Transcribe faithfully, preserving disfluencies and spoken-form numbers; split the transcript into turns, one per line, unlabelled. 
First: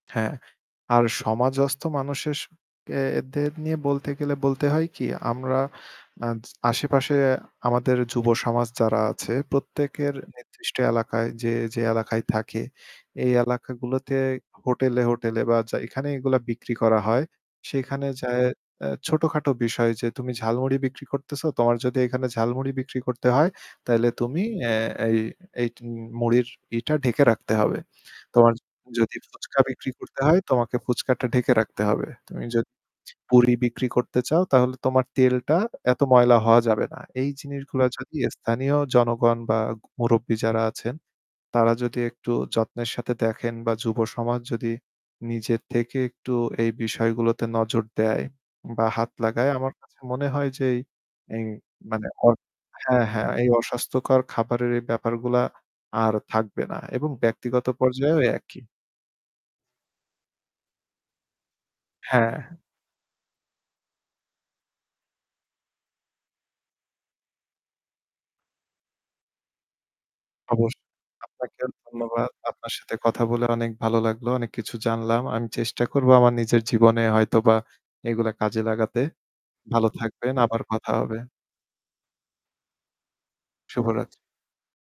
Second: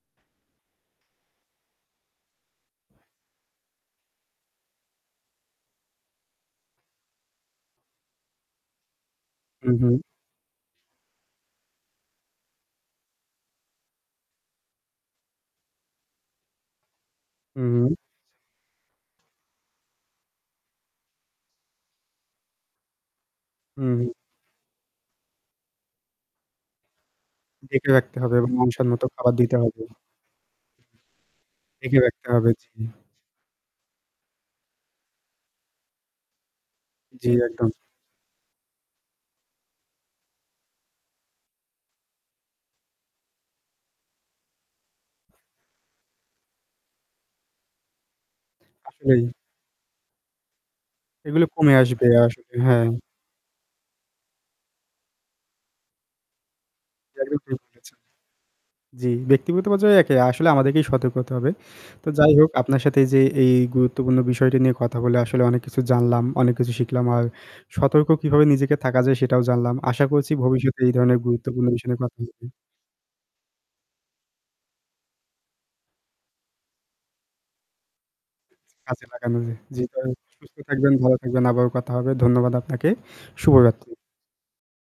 হ্যাঁ, আর সমাজস্থ মানুশেষ কে দের নিয়ে বলতে গেলে বলতে হয় কি, আমরা অ্যা আশেপাশে আমাদের যুব সমাজ যারা আছে
হুম, হুম।
প্রত্যেকের নির্দিষ্ট এলাকায় যে, যে এলাকায় থাকে, এই এলাকাগুলোতে হোটেলে, হোটেলে বা চা এখানে এগুলা বিক্রি করা হয়,
হুম।
সেখানে যায়ে অ্যা ছোটখাটো বিষয় যে তুমি ঝালমুড়ি বিক্রি করতেছো, তোমার যদি এখানে ঝালমুড়ি বিক্রি করতে হয় তাইলে
হুম।
তুমি অ্যা এই, এই তুমি মুড়ির ইটা ঢেকে রাখতে হবে।
ঢেকে রাখতে হবে এবং
তোমার
মানসম্মত
যদি
খাবার দিতে
ফুচকা
হবে।
বিক্রি করতে হয়, তোমাকে ফুচকাটা ঢেকে রাখতে
ঢেখে
হবে।
রাখতে
তুমি
হবে। জি।
যদি পুড়ি বিক্রি করতে চাও, তাহলে তোমার তেলটা এত ময়লা হওয়া যাবে না।
জি,
এই
একদম।
জিনিসগুলা যদি স্থানীয় জনগণ বা মুরুব্বি যারা আছেন, তারা যদি একটু যত্নের সাথে দেখেন বা যুব সমাজ যদি নিজের থেকে একটু এই বিষয়গুলোতে নজর দেয় বা হাত
আসলেই।
লাগায়, আমার কাছে মনে হয় যে এই, এই
এগুলো কমে আসবে।
মানে অর
আসলেই, হ্যাঁ।
হ্যাঁ, হ্যাঁ এই অস্বাস্থ্যকর খাবারের এই ব্যাপারগুলা আর থাকবে না এবং
এটা একদম ঠিক
ব্যক্তিগত
বলেছেন।
পর্যায়েও একই।
জি, ব্যক্তিগত পর্যায়ে একে আসলে আমাদেরকেই সতর্ক হতে হবে। তো যাই
হ্যাঁ।
হোক আপনার সাথে এই যে এই গুরুত্বপূর্ণ বিষয়টি নিয়ে কথা বলে আসলে অনেক কিছু জানলাম, অনেক কিছু শিখলাম। আর সতর্ক কিভাবে নিজেকে থাকা যায় সেটাও জানলাম। আশা করেছি
অবশ
ভবিষ্যতে এই ধরণের
আপনাকেও
গুরুত্বপূর্ণ বিষয় নিয়ে কথা
ধন্যবাদ।
হবে।
আপনার সাথে কথা বলে অনেক ভালো লাগলো। অনেক কিছু জানলাম। আমি চেষ্টা করব আমার নিজের জীবনে হয়তোবা এগুলা কাজে লাগাতে।
কাজে লাগানো যায়। জি,
ভালো
তাহলে
থাকবেন।
সুস্থ
আবার কথা
থাকবেন, ভালো
হবে।
থাকবেন। আবারও কথা হবে। ধন্যবাদ আপনাকে। শুভরাত্রি।
শুভরাত্রি।